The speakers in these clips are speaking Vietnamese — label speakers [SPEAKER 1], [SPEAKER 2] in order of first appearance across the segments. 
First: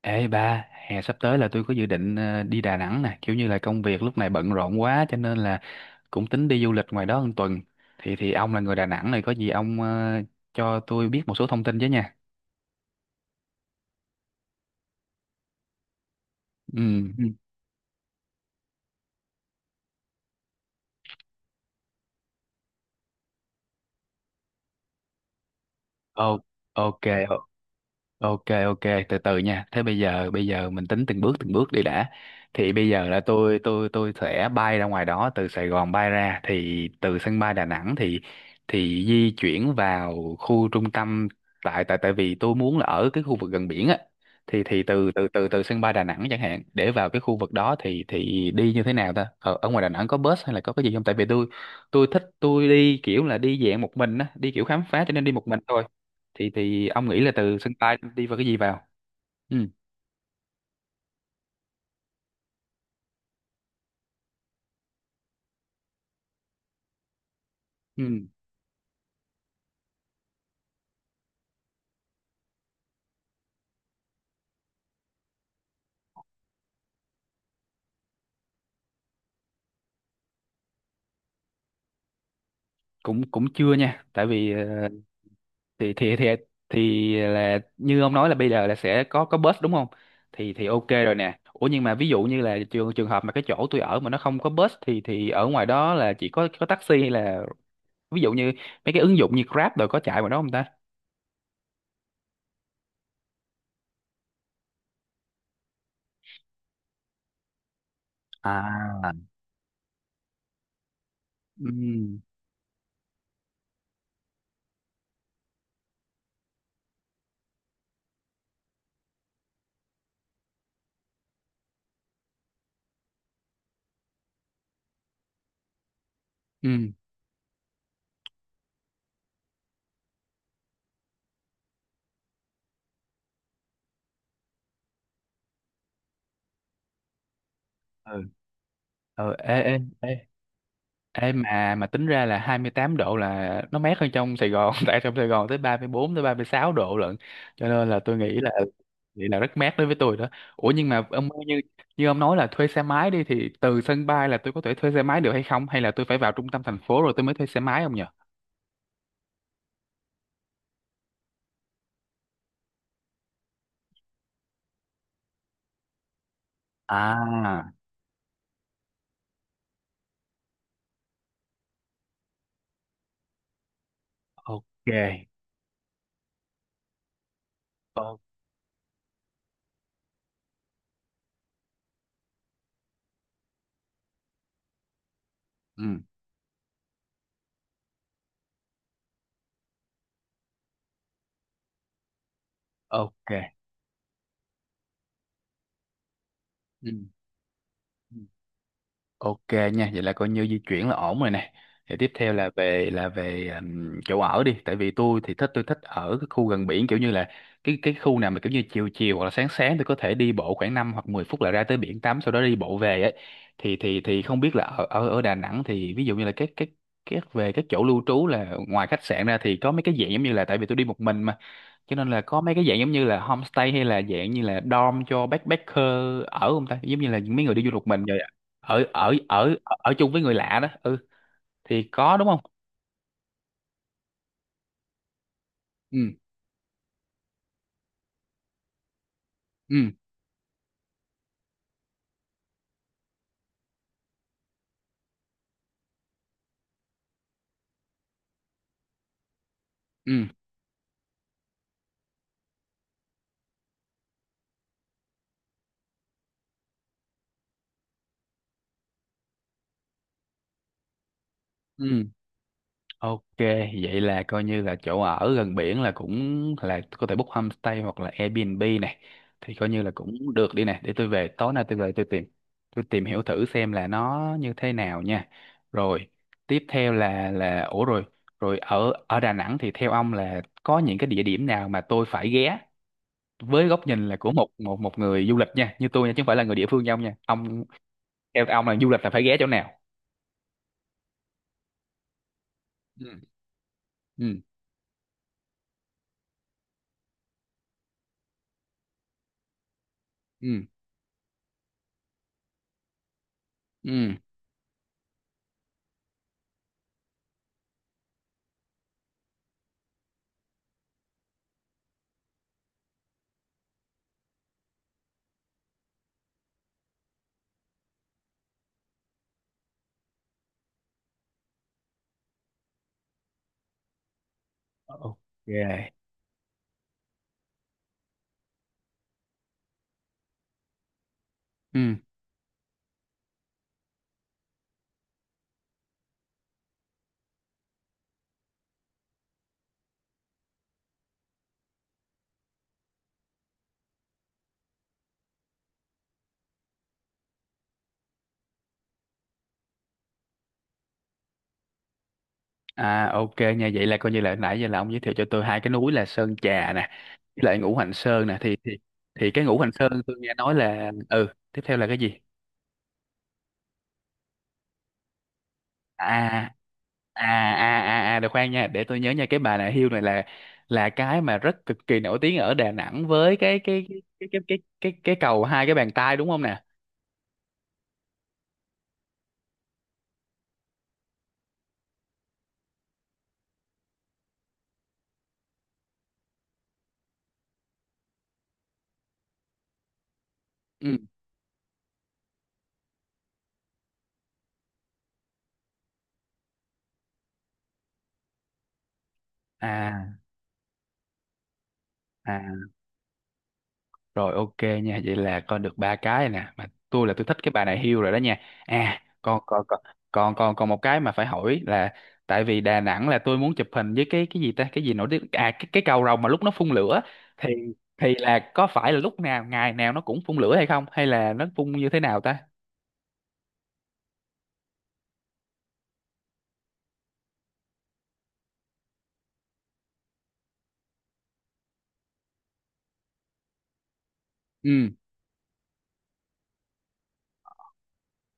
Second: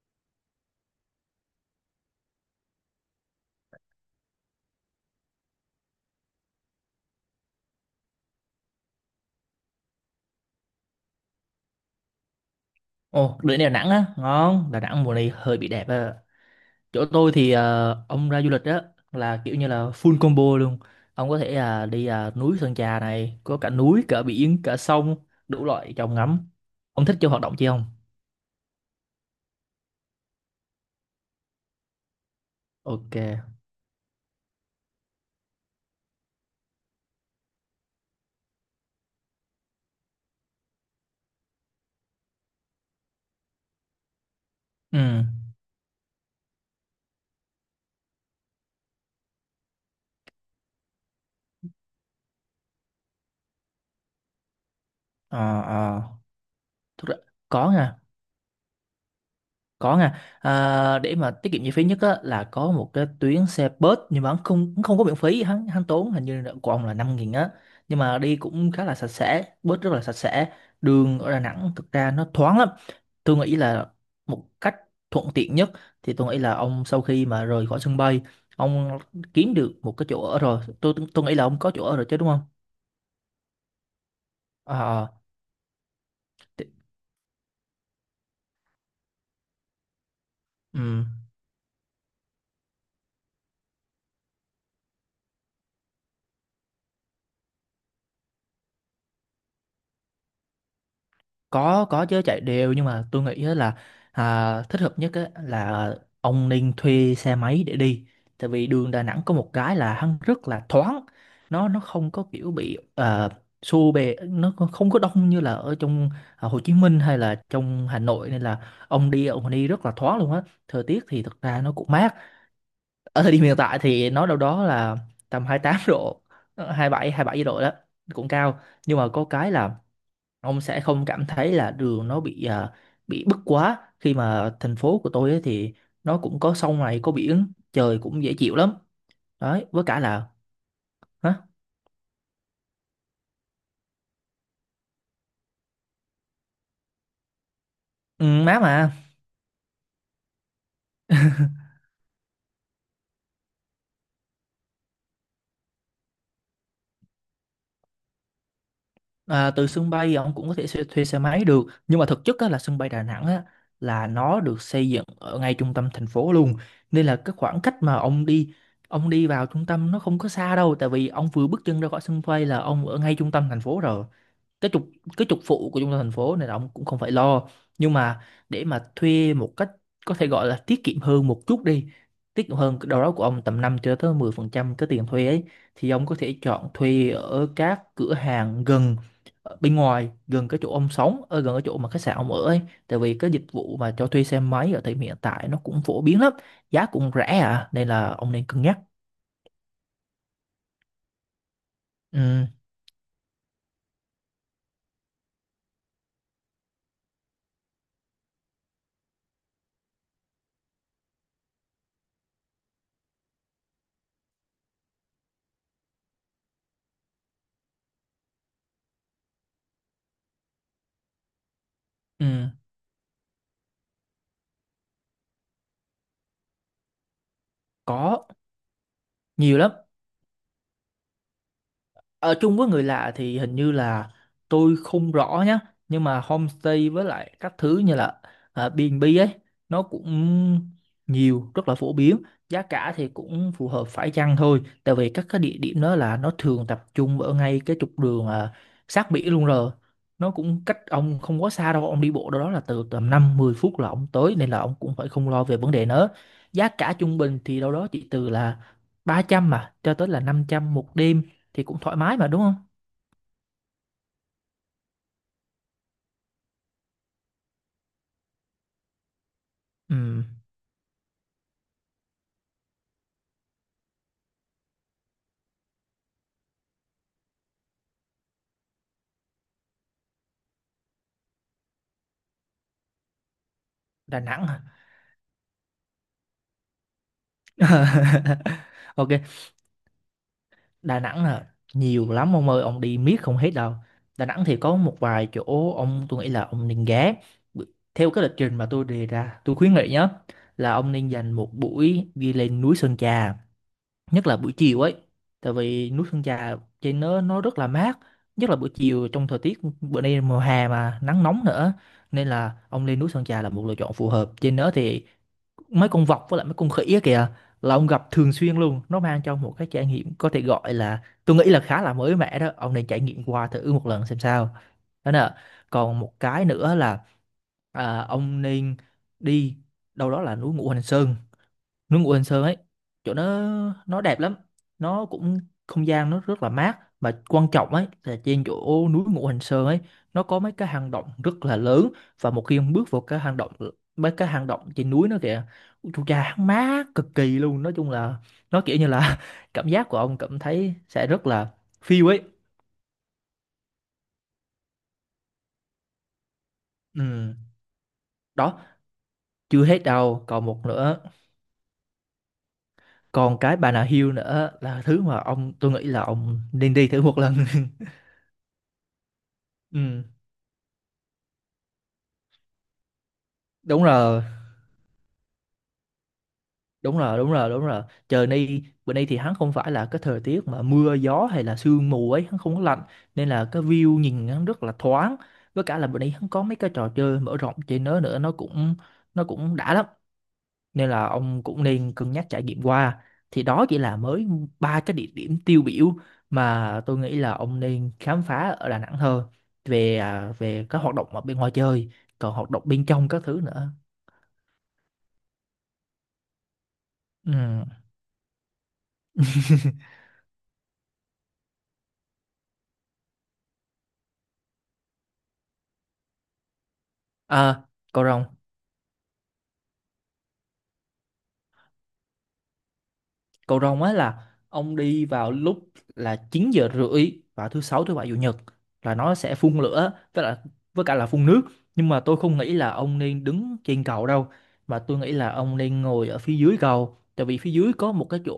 [SPEAKER 1] Ê ba, hè sắp tới là tôi có dự định đi Đà Nẵng nè, kiểu như là công việc lúc này bận rộn quá cho nên là cũng tính đi du lịch ngoài đó một tuần. Thì ông là người Đà Nẵng này có gì ông cho tôi biết một số thông tin chứ nha.
[SPEAKER 2] Ồ, đứa này Đà Nẵng á, ngon. Đà Nẵng mùa này hơi bị đẹp á. Chỗ
[SPEAKER 1] Ừ. Ừ.
[SPEAKER 2] tôi thì ông ra du lịch á là kiểu như là full combo luôn. Ông có thể là đi núi Sơn Trà này, có cả núi, cả biển, cả sông, đủ loại chồng
[SPEAKER 1] Ô-
[SPEAKER 2] ngắm.
[SPEAKER 1] ok.
[SPEAKER 2] Ông thích chơi hoạt động chi không?
[SPEAKER 1] Ok, ok, từ từ nha. Thế bây giờ mình tính từng bước đi đã. Thì bây giờ
[SPEAKER 2] Ok.
[SPEAKER 1] là tôi sẽ bay ra ngoài đó từ Sài Gòn bay ra, thì từ sân bay Đà Nẵng thì di chuyển vào khu trung tâm, tại tại tại vì tôi muốn là ở cái khu vực gần biển á, thì
[SPEAKER 2] Ừ.
[SPEAKER 1] từ từ từ từ sân bay Đà Nẵng chẳng hạn, để vào cái khu vực đó thì đi như thế nào ta? Ở ngoài Đà Nẵng có bus hay là có cái gì không? Tại vì tôi thích đi kiểu là đi dạng một mình á, đi kiểu khám phá cho nên đi một mình
[SPEAKER 2] Ờ,
[SPEAKER 1] thôi,
[SPEAKER 2] ờ.
[SPEAKER 1] thì ông
[SPEAKER 2] Thực ra
[SPEAKER 1] nghĩ là từ
[SPEAKER 2] có
[SPEAKER 1] sân bay
[SPEAKER 2] nha.
[SPEAKER 1] đi vào cái gì vào. Ừ,
[SPEAKER 2] Có nha, à, để mà tiết kiệm chi phí nhất á, là có một cái tuyến xe bus nhưng mà hắn không có miễn phí, hắn hắn tốn hình như là của ông là 5.000 á. Nhưng mà
[SPEAKER 1] ừ.
[SPEAKER 2] đi cũng khá là sạch sẽ, bus rất là sạch sẽ. Đường ở Đà Nẵng thực ra nó thoáng lắm. Tôi nghĩ là một cách thuận tiện nhất thì tôi nghĩ là ông sau khi mà rời khỏi sân bay, ông kiếm được một cái chỗ ở rồi. Tôi nghĩ là ông có chỗ ở rồi chứ đúng không?
[SPEAKER 1] cũng cũng chưa nha, tại vì thì thì thì thì là như ông nói là bây giờ là sẽ có bus đúng không, thì
[SPEAKER 2] À,
[SPEAKER 1] ok rồi nè. Ủa nhưng mà ví dụ như là trường trường hợp mà cái chỗ tôi ở mà nó không có bus thì ở ngoài đó là chỉ có taxi hay là ví dụ như mấy cái ứng dụng như Grab, rồi có chạy ngoài đó không ta?
[SPEAKER 2] có chứ chạy đều nhưng mà tôi nghĩ á là à, thích hợp nhất á là ông nên thuê xe máy để đi tại vì đường Đà
[SPEAKER 1] À,
[SPEAKER 2] Nẵng có một cái là hắn rất là thoáng, nó không
[SPEAKER 1] ừ,
[SPEAKER 2] có kiểu bị xô bề, nó còn không có đông như là ở trong à, Hồ Chí Minh hay là trong Hà Nội, nên là ông đi rất là thoáng luôn á. Thời tiết thì thật ra nó cũng mát, ở thời điểm hiện tại thì nó đâu đó là tầm 28 độ,
[SPEAKER 1] ừ,
[SPEAKER 2] 27 bảy độ đó, cũng cao. Nhưng mà có cái là ông sẽ không cảm thấy là đường nó bị bị bức quá, khi mà thành phố của tôi ấy thì nó cũng có sông này, có biển, trời cũng
[SPEAKER 1] ừ,
[SPEAKER 2] dễ chịu lắm
[SPEAKER 1] ừ, ê,
[SPEAKER 2] đấy.
[SPEAKER 1] ê,
[SPEAKER 2] Với cả
[SPEAKER 1] ê.
[SPEAKER 2] là
[SPEAKER 1] Ê,
[SPEAKER 2] hả,
[SPEAKER 1] mà tính ra là 28 độ là nó mát hơn trong Sài Gòn tại trong Sài Gòn tới 34 tới 36 độ lận, cho nên là tôi
[SPEAKER 2] ừ,
[SPEAKER 1] nghĩ là
[SPEAKER 2] má mà
[SPEAKER 1] rất mát đối với tôi đó. Ủa nhưng mà ông ơi, như như ông nói là thuê xe máy đi, thì từ sân bay là tôi có thể thuê xe máy được hay không, hay là tôi phải vào trung tâm thành phố rồi tôi mới thuê xe máy không nhỉ?
[SPEAKER 2] à, từ sân bay ông cũng có thể thuê xe máy được, nhưng mà thực chất á, là sân bay Đà Nẵng á, là nó được xây dựng ở ngay trung tâm thành phố luôn. Nên là cái khoảng
[SPEAKER 1] À,
[SPEAKER 2] cách mà ông đi vào trung tâm nó không có xa đâu, tại vì ông vừa bước chân ra khỏi sân bay là ông ở ngay trung tâm thành phố rồi.
[SPEAKER 1] ok.
[SPEAKER 2] cái trục cái trục phụ của trung tâm thành phố, nên là ông cũng không phải lo. Nhưng
[SPEAKER 1] Ồ.
[SPEAKER 2] mà để mà thuê một cách có thể gọi là tiết kiệm hơn một chút đi, tiết kiệm hơn đâu đó của ông tầm 5 cho tới 10% cái tiền thuê ấy,
[SPEAKER 1] Ừ,
[SPEAKER 2] thì ông có thể chọn thuê ở các cửa hàng gần ở bên ngoài, gần cái chỗ ông sống, ở gần cái chỗ mà khách sạn ông ở ấy. Tại vì
[SPEAKER 1] ok.
[SPEAKER 2] cái dịch vụ mà cho thuê xe máy ở thời điểm hiện tại nó cũng phổ biến lắm, giá
[SPEAKER 1] Ừ.
[SPEAKER 2] cũng rẻ à, nên là
[SPEAKER 1] Ừ.
[SPEAKER 2] ông nên cân nhắc.
[SPEAKER 1] Ok nha, vậy là coi như di chuyển là ổn rồi nè. Thì tiếp theo
[SPEAKER 2] Ừ,
[SPEAKER 1] là về chỗ ở đi, tại vì tôi thì thích tôi thích ở cái khu gần biển, kiểu như là cái khu nào mà kiểu như chiều chiều hoặc là sáng sáng tôi có thể đi bộ khoảng 5 hoặc 10 phút là ra tới biển tắm, sau đó đi bộ về ấy. Thì không biết là ở ở ở Đà Nẵng thì ví dụ như là các chỗ lưu trú, là ngoài khách sạn ra thì có mấy cái dạng giống như là, tại vì tôi đi một mình mà, cho nên là có
[SPEAKER 2] ừ,
[SPEAKER 1] mấy cái dạng giống như là homestay hay là dạng như là dorm cho backpacker ở không ta, giống như là những mấy người đi du lịch mình rồi
[SPEAKER 2] có
[SPEAKER 1] ở ở ở
[SPEAKER 2] nhiều lắm.
[SPEAKER 1] ở chung với người lạ đó, ừ, thì có đúng
[SPEAKER 2] Ở
[SPEAKER 1] không.
[SPEAKER 2] chung với người lạ thì hình như là tôi không rõ nhá, nhưng
[SPEAKER 1] Ừ,
[SPEAKER 2] mà homestay với lại các thứ như là B&B ấy nó
[SPEAKER 1] ừ,
[SPEAKER 2] cũng nhiều, rất là phổ biến. Giá cả thì cũng phù hợp, phải chăng thôi, tại vì các cái địa điểm đó là nó thường tập trung ở ngay cái trục đường sát biển luôn rồi.
[SPEAKER 1] ừ,
[SPEAKER 2] Nó cũng cách ông không quá xa đâu, ông đi bộ đâu đó là từ tầm 5 10 phút là ông tới, nên là ông cũng phải không lo về vấn đề nữa. Giá cả trung bình thì đâu đó chỉ từ là 300 mà cho tới là 500 một đêm, thì cũng thoải
[SPEAKER 1] ừ.
[SPEAKER 2] mái mà đúng không?
[SPEAKER 1] Ok, vậy là coi như là chỗ ở gần biển là cũng là có thể book homestay hoặc là Airbnb này, thì coi như là
[SPEAKER 2] Ừm,
[SPEAKER 1] cũng được đi này, để tôi về tối nay tôi về tôi tìm hiểu thử xem là nó như thế nào nha. Rồi, tiếp theo là ủa rồi, rồi ở ở Đà Nẵng thì theo ông là có những cái địa điểm nào mà tôi phải ghé, với góc nhìn là
[SPEAKER 2] Đà
[SPEAKER 1] của
[SPEAKER 2] Nẵng
[SPEAKER 1] một
[SPEAKER 2] hả?
[SPEAKER 1] một một người du lịch nha, như tôi nha, chứ không phải là người địa phương như ông nha. Ông theo ông là du lịch là
[SPEAKER 2] Ok,
[SPEAKER 1] phải ghé chỗ nào?
[SPEAKER 2] Đà Nẵng là nhiều lắm ông ơi, ông đi
[SPEAKER 1] Ừ.
[SPEAKER 2] miết không hết đâu. Đà
[SPEAKER 1] Ừ.
[SPEAKER 2] Nẵng thì có một vài chỗ ông tôi nghĩ là ông nên ghé. B- Theo cái lịch trình mà tôi đề ra, tôi khuyến nghị nhá,
[SPEAKER 1] Ừ.
[SPEAKER 2] là ông nên dành một buổi đi lên núi Sơn Trà,
[SPEAKER 1] Ừ.
[SPEAKER 2] nhất là buổi chiều ấy. Tại vì núi Sơn Trà trên nó rất là mát, nhất là buổi chiều trong thời tiết bữa nay mùa hè mà nắng nóng nữa, nên là ông lên núi Sơn Trà là một lựa chọn phù hợp. Trên đó thì mấy con vọc với lại mấy con khỉ á kìa là ông gặp thường xuyên luôn, nó mang cho ông một cái trải nghiệm có thể gọi là tôi nghĩ là khá là mới mẻ, đó ông nên trải nghiệm qua thử một lần xem sao. Đó
[SPEAKER 1] Ok.
[SPEAKER 2] nè, còn một cái nữa là ông nên đi đâu đó là núi Ngũ Hành Sơn.
[SPEAKER 1] Ừ.
[SPEAKER 2] Núi Ngũ Hành Sơn ấy, chỗ nó đẹp lắm, nó cũng không gian nó rất là mát, mà quan trọng ấy là trên chỗ núi Ngũ Hành Sơn ấy nó có mấy cái hang động rất là lớn. Và một khi ông bước vào cái hang động, mấy cái hang động trên núi nó kìa, ui chú cha hắn mát cực kỳ luôn, nói chung là nó kiểu như là cảm giác của ông cảm thấy sẽ rất là phiêu ấy.
[SPEAKER 1] À, ok nha, vậy là coi như là nãy giờ là ông giới thiệu cho tôi hai cái núi là Sơn Trà nè
[SPEAKER 2] Ừ,
[SPEAKER 1] với lại Ngũ Hành Sơn nè,
[SPEAKER 2] đó.
[SPEAKER 1] thì cái Ngũ
[SPEAKER 2] Chưa
[SPEAKER 1] Hành
[SPEAKER 2] hết
[SPEAKER 1] Sơn tôi
[SPEAKER 2] đâu,
[SPEAKER 1] nghe
[SPEAKER 2] còn
[SPEAKER 1] nói
[SPEAKER 2] một
[SPEAKER 1] là,
[SPEAKER 2] nữa,
[SPEAKER 1] ừ tiếp theo là cái gì?
[SPEAKER 2] còn cái Bà Nà Hills nữa là thứ mà ông tôi nghĩ là
[SPEAKER 1] à
[SPEAKER 2] ông nên đi thử một
[SPEAKER 1] à
[SPEAKER 2] lần.
[SPEAKER 1] à được, khoan nha, để tôi nhớ nha, cái bà nà hưu này
[SPEAKER 2] Ừ.
[SPEAKER 1] là cái mà rất cực kỳ nổi tiếng ở Đà Nẵng với
[SPEAKER 2] đúng rồi
[SPEAKER 1] cái cầu hai cái bàn tay đúng không nè?
[SPEAKER 2] đúng rồi. Trời nay bữa nay thì hắn không phải là cái thời tiết mà mưa gió hay là sương mù ấy, hắn không có lạnh, nên là cái view nhìn hắn rất là thoáng. Với cả là bữa nay hắn có mấy cái trò chơi mở rộng trên đó nữa, nó cũng đã lắm, nên
[SPEAKER 1] Ừ.
[SPEAKER 2] là ông cũng nên cân nhắc trải nghiệm qua. Thì đó chỉ là mới ba cái địa điểm tiêu biểu mà tôi nghĩ là ông nên khám phá ở Đà Nẵng thôi, về
[SPEAKER 1] À.
[SPEAKER 2] về các hoạt động ở bên ngoài chơi, còn
[SPEAKER 1] À.
[SPEAKER 2] hoạt động bên trong các thứ nữa.
[SPEAKER 1] Rồi, ok nha, vậy là con được ba cái nè, mà tôi là tôi thích cái bà
[SPEAKER 2] Ừ.
[SPEAKER 1] này hiêu rồi đó nha. À, còn còn còn còn còn còn một cái mà phải hỏi là, tại vì Đà Nẵng là tôi muốn chụp hình với cái gì ta, cái gì nổi tiếng à, cái cầu rồng mà lúc nó phun lửa, thì
[SPEAKER 2] à, Cậu
[SPEAKER 1] thì
[SPEAKER 2] Rồng.
[SPEAKER 1] là có phải là lúc nào, ngày nào nó cũng phun lửa hay không, hay là nó phun như thế nào ta?
[SPEAKER 2] Cầu rồng á là ông đi vào lúc là 9 giờ rưỡi vào thứ sáu, thứ bảy, chủ nhật, là nó sẽ phun lửa với cả là phun nước. Nhưng mà tôi không nghĩ là ông nên đứng trên cầu đâu, mà
[SPEAKER 1] Ừ.
[SPEAKER 2] tôi nghĩ là ông nên ngồi ở phía dưới cầu, tại vì phía dưới có một cái chỗ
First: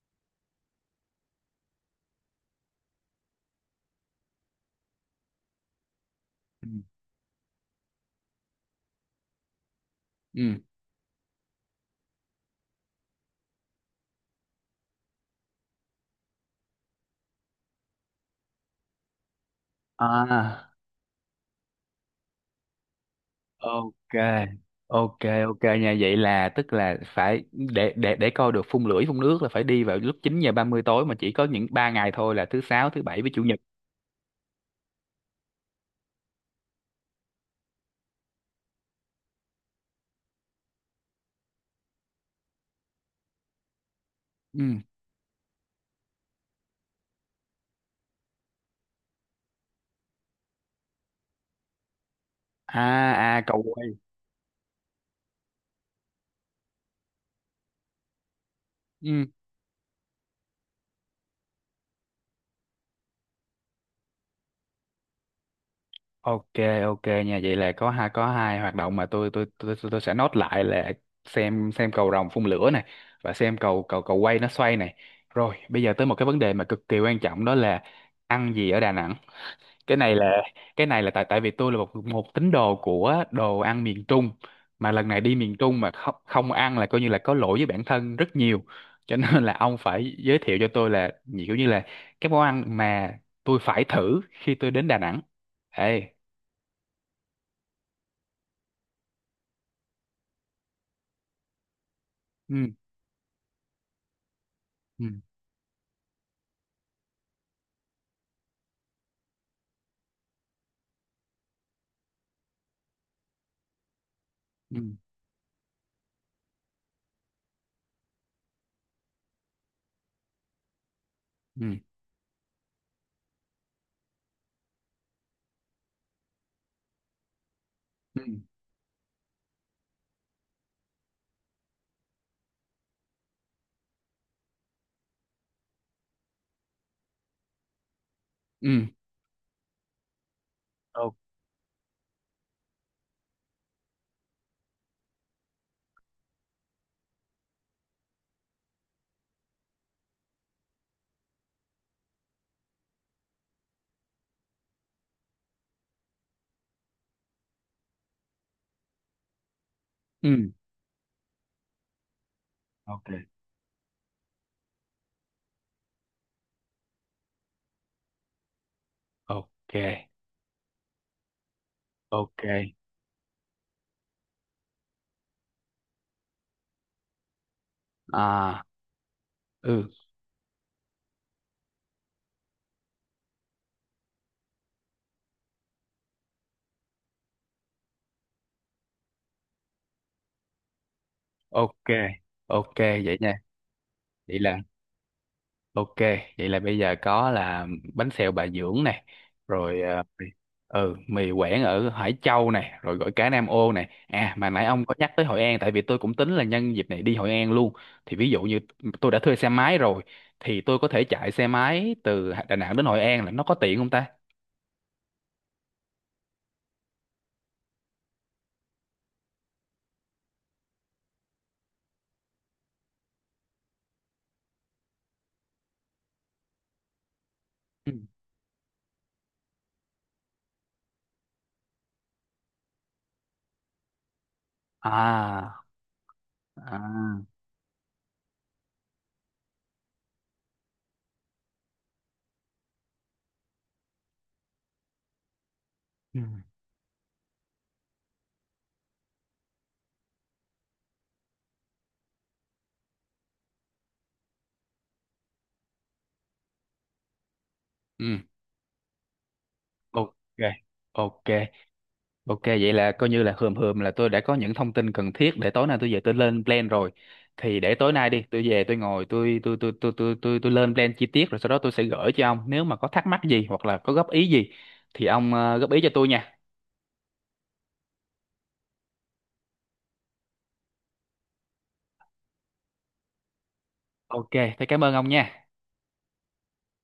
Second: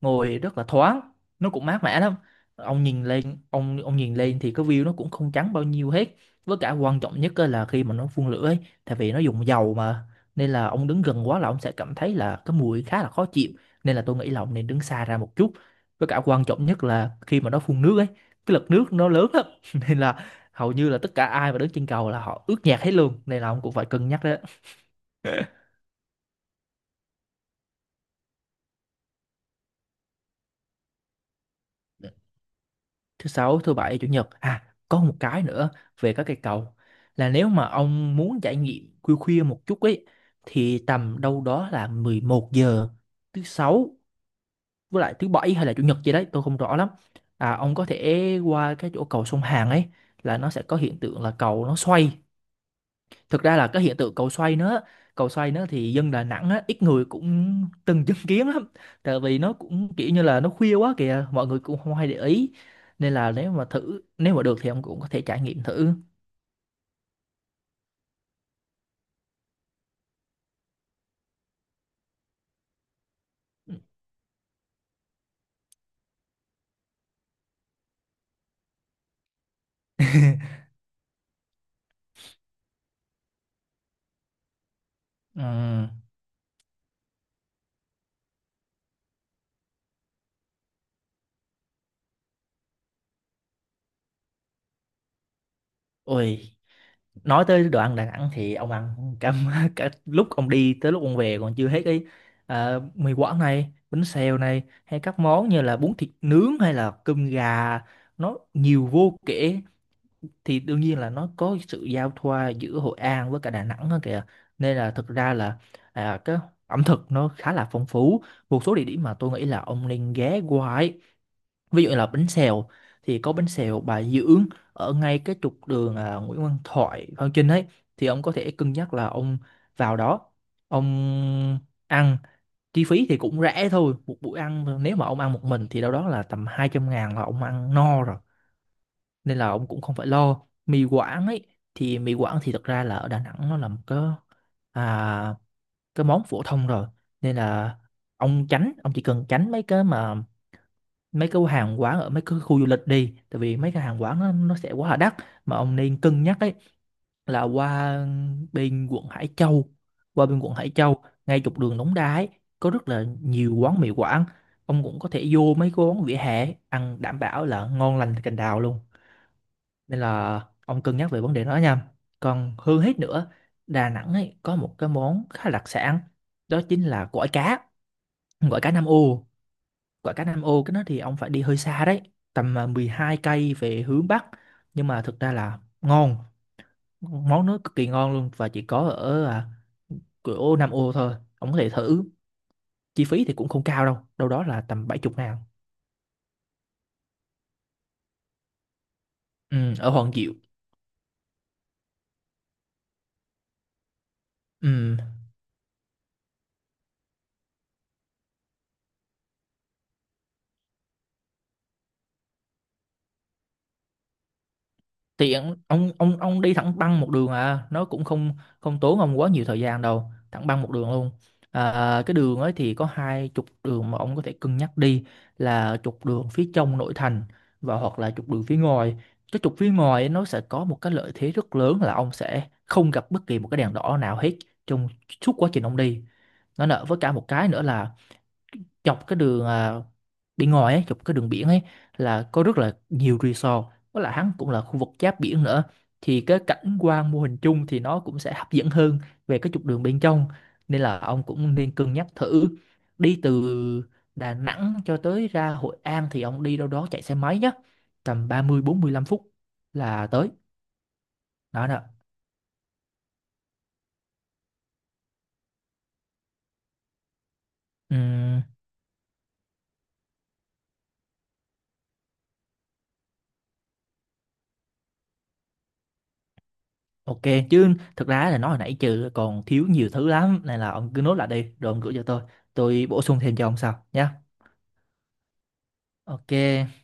[SPEAKER 2] ngồi rất là thoáng, nó cũng mát mẻ lắm. Ông nhìn lên thì cái view nó cũng không trắng bao nhiêu hết. Với
[SPEAKER 1] Ừ.
[SPEAKER 2] cả quan trọng nhất á là khi mà nó phun lửa ấy, tại vì nó dùng dầu mà, nên
[SPEAKER 1] Ừ.
[SPEAKER 2] là ông đứng gần quá là ông sẽ cảm thấy là cái mùi khá là khó chịu, nên là tôi nghĩ là ông nên đứng xa ra một chút. Với cả quan trọng nhất là khi mà nó phun nước ấy, cái lực nước nó lớn lắm, nên là
[SPEAKER 1] À.
[SPEAKER 2] hầu như là tất cả ai mà đứng trên cầu là họ ướt nhẹp hết luôn, nên là ông cũng phải
[SPEAKER 1] Ok,
[SPEAKER 2] cân nhắc đấy.
[SPEAKER 1] ok, ok nha, vậy là tức là phải để coi được phun lưỡi phun nước là phải đi vào lúc 9:30 tối, mà chỉ có những ba ngày thôi là thứ sáu, thứ bảy
[SPEAKER 2] Thứ
[SPEAKER 1] với chủ nhật.
[SPEAKER 2] sáu, thứ bảy, chủ nhật. À, có một cái nữa về các cây cầu, là nếu mà ông muốn trải nghiệm khuya khuya một chút ấy, thì tầm đâu đó là 11 giờ thứ sáu
[SPEAKER 1] Ừ.
[SPEAKER 2] với lại thứ bảy hay là chủ nhật gì đấy tôi không rõ lắm. À, ông có thể qua cái chỗ cầu sông Hàn ấy, là nó sẽ có hiện tượng là cầu nó xoay.
[SPEAKER 1] À. À,
[SPEAKER 2] Thực ra
[SPEAKER 1] cầu
[SPEAKER 2] là cái
[SPEAKER 1] quay.
[SPEAKER 2] hiện tượng cầu xoay nữa, cầu xoay nữa thì dân Đà Nẵng á, ít người cũng từng chứng kiến lắm, tại
[SPEAKER 1] Ừ.
[SPEAKER 2] vì nó cũng kiểu như là nó khuya quá kìa, mọi người cũng không hay để ý, nên là nếu mà thử nếu mà được thì ông cũng có thể trải nghiệm thử.
[SPEAKER 1] Ok, ok nha, vậy là có hai, có hai hoạt động mà tôi sẽ nốt lại là: xem cầu rồng phun lửa này, và xem cầu cầu cầu quay nó xoay này. Rồi bây giờ tới một cái vấn đề mà cực kỳ quan trọng đó là ăn gì ở Đà Nẵng. cái này là cái này là, tại tại vì tôi là một một tín đồ của đồ ăn miền Trung, mà lần này đi miền Trung
[SPEAKER 2] Ừm,
[SPEAKER 1] mà không không ăn là coi như là có lỗi với bản thân rất nhiều, cho nên là ông phải giới thiệu cho tôi là nhiều, kiểu như là cái món ăn mà tôi phải thử khi tôi đến Đà Nẵng. Ê.
[SPEAKER 2] ôi nói tới đồ ăn Đà Nẵng thì ông ăn cả, cả lúc ông đi tới lúc ông về còn chưa hết cái
[SPEAKER 1] Ừ.
[SPEAKER 2] mì Quảng này, bánh xèo này, hay
[SPEAKER 1] Ừ.
[SPEAKER 2] các món như là bún thịt nướng hay là cơm gà, nó nhiều vô kể. Thì đương nhiên là nó có sự giao thoa giữa Hội An với cả Đà Nẵng đó kìa, nên
[SPEAKER 1] Ừ.
[SPEAKER 2] là thực ra là cái ẩm thực nó khá là phong phú. Một số địa điểm mà tôi nghĩ là ông nên ghé qua ấy,
[SPEAKER 1] Ừ.
[SPEAKER 2] ví dụ như là bánh xèo thì có bánh xèo Bà Dưỡng, ở ngay cái trục đường Nguyễn Văn Thoại Phan Chinh ấy, thì ông có thể cân nhắc là ông vào đó ông ăn. Chi phí thì cũng rẻ thôi, một buổi ăn nếu mà ông ăn một mình thì đâu đó là tầm 200.000 là ông ăn no rồi,
[SPEAKER 1] Ừ. Ừ.
[SPEAKER 2] nên là ông cũng không phải lo. Mì
[SPEAKER 1] Ok.
[SPEAKER 2] Quảng ấy, thì mì Quảng thì thật ra là ở Đà Nẵng nó là một cái à, cái món phổ thông rồi, nên là ông chỉ cần tránh mấy cái mà mấy cái hàng quán ở mấy cái khu du lịch đi, tại vì mấy cái hàng quán nó sẽ quá là đắt, mà ông nên cân nhắc ấy là qua bên quận Hải Châu qua bên
[SPEAKER 1] Ừ.
[SPEAKER 2] quận Hải Châu ngay trục đường Đống Đa ấy có rất là
[SPEAKER 1] Ok,
[SPEAKER 2] nhiều quán mì Quảng. Ông cũng có thể vô mấy cái quán vỉa hè ấy, ăn đảm bảo là ngon lành cành đào luôn,
[SPEAKER 1] ok,
[SPEAKER 2] nên là ông cân nhắc về vấn đề đó nha.
[SPEAKER 1] ok.
[SPEAKER 2] Còn hơn hết nữa, Đà Nẵng ấy có một cái món khá đặc sản, đó chính là gỏi
[SPEAKER 1] À.
[SPEAKER 2] cá Nam ô.
[SPEAKER 1] Ừ.
[SPEAKER 2] Gỏi cá Nam ô cái đó thì ông phải đi hơi xa đấy, tầm 12 cây về hướng Bắc. Nhưng mà thực ra là ngon, món nó cực kỳ ngon luôn và chỉ có ở cửa ô Nam ô thôi. Ông có thể
[SPEAKER 1] Ok,
[SPEAKER 2] thử,
[SPEAKER 1] ok
[SPEAKER 2] chi
[SPEAKER 1] vậy
[SPEAKER 2] phí
[SPEAKER 1] nha.
[SPEAKER 2] thì cũng không cao đâu, đâu
[SPEAKER 1] Vậy
[SPEAKER 2] đó
[SPEAKER 1] là
[SPEAKER 2] là tầm 70.000.
[SPEAKER 1] Ok, vậy là bây giờ có là bánh xèo Bà Dưỡng này,
[SPEAKER 2] Ừ,
[SPEAKER 1] rồi
[SPEAKER 2] ở Hoàng Diệu.
[SPEAKER 1] ừ, mì Quảng ở Hải Châu này, rồi gỏi cá Nam Ô này. À mà nãy ông có
[SPEAKER 2] Ừ,
[SPEAKER 1] nhắc tới Hội An, tại vì tôi cũng tính là nhân dịp này đi Hội An luôn. Thì ví dụ như tôi đã thuê xe máy rồi, thì tôi có thể chạy xe máy từ Đà Nẵng đến Hội An là nó có tiện không ta?
[SPEAKER 2] thì ông đi thẳng băng một đường à, nó cũng không không tốn ông quá nhiều thời gian đâu, thẳng băng một đường luôn. À, cái đường ấy thì có hai trục đường mà ông có thể cân nhắc đi, là trục đường phía trong nội thành và
[SPEAKER 1] Ừ.
[SPEAKER 2] hoặc là trục đường phía ngoài. Cái trục phía ngoài ấy, nó sẽ có một cái lợi thế rất lớn là ông sẽ không gặp bất kỳ một cái đèn đỏ nào hết trong suốt quá
[SPEAKER 1] À,
[SPEAKER 2] trình ông đi. Nó nợ với cả một
[SPEAKER 1] à.
[SPEAKER 2] cái nữa là dọc cái đường bên ngoài ấy, dọc cái đường biển ấy là có rất là nhiều resort, với lại hắn cũng là khu vực giáp biển nữa,
[SPEAKER 1] Ừ.
[SPEAKER 2] thì cái cảnh quan mô hình chung thì nó cũng sẽ hấp dẫn hơn về cái trục đường bên trong, nên là ông cũng nên cân nhắc thử. Đi từ Đà Nẵng cho tới ra Hội An thì ông đi đâu đó chạy xe máy nhé,
[SPEAKER 1] Ừ,
[SPEAKER 2] tầm 30 40 45 phút là
[SPEAKER 1] ok,
[SPEAKER 2] tới.
[SPEAKER 1] ok.
[SPEAKER 2] Đó
[SPEAKER 1] Ok, vậy là coi như là hườm hườm là tôi đã có những thông tin cần thiết để tối nay tôi về tôi lên plan rồi. Thì để tối nay đi, tôi
[SPEAKER 2] nè.
[SPEAKER 1] về tôi ngồi tôi lên plan chi tiết, rồi sau đó tôi sẽ gửi cho ông, nếu mà có thắc mắc gì hoặc là có góp ý gì thì ông góp ý cho tôi nha.
[SPEAKER 2] Ok, chứ thực ra là nói hồi nãy trừ còn thiếu nhiều thứ lắm, nên là ông cứ nốt lại đi rồi ông gửi cho tôi bổ sung thêm cho ông sau nhé.
[SPEAKER 1] Ok, thế cảm ơn ông nha.
[SPEAKER 2] Ok.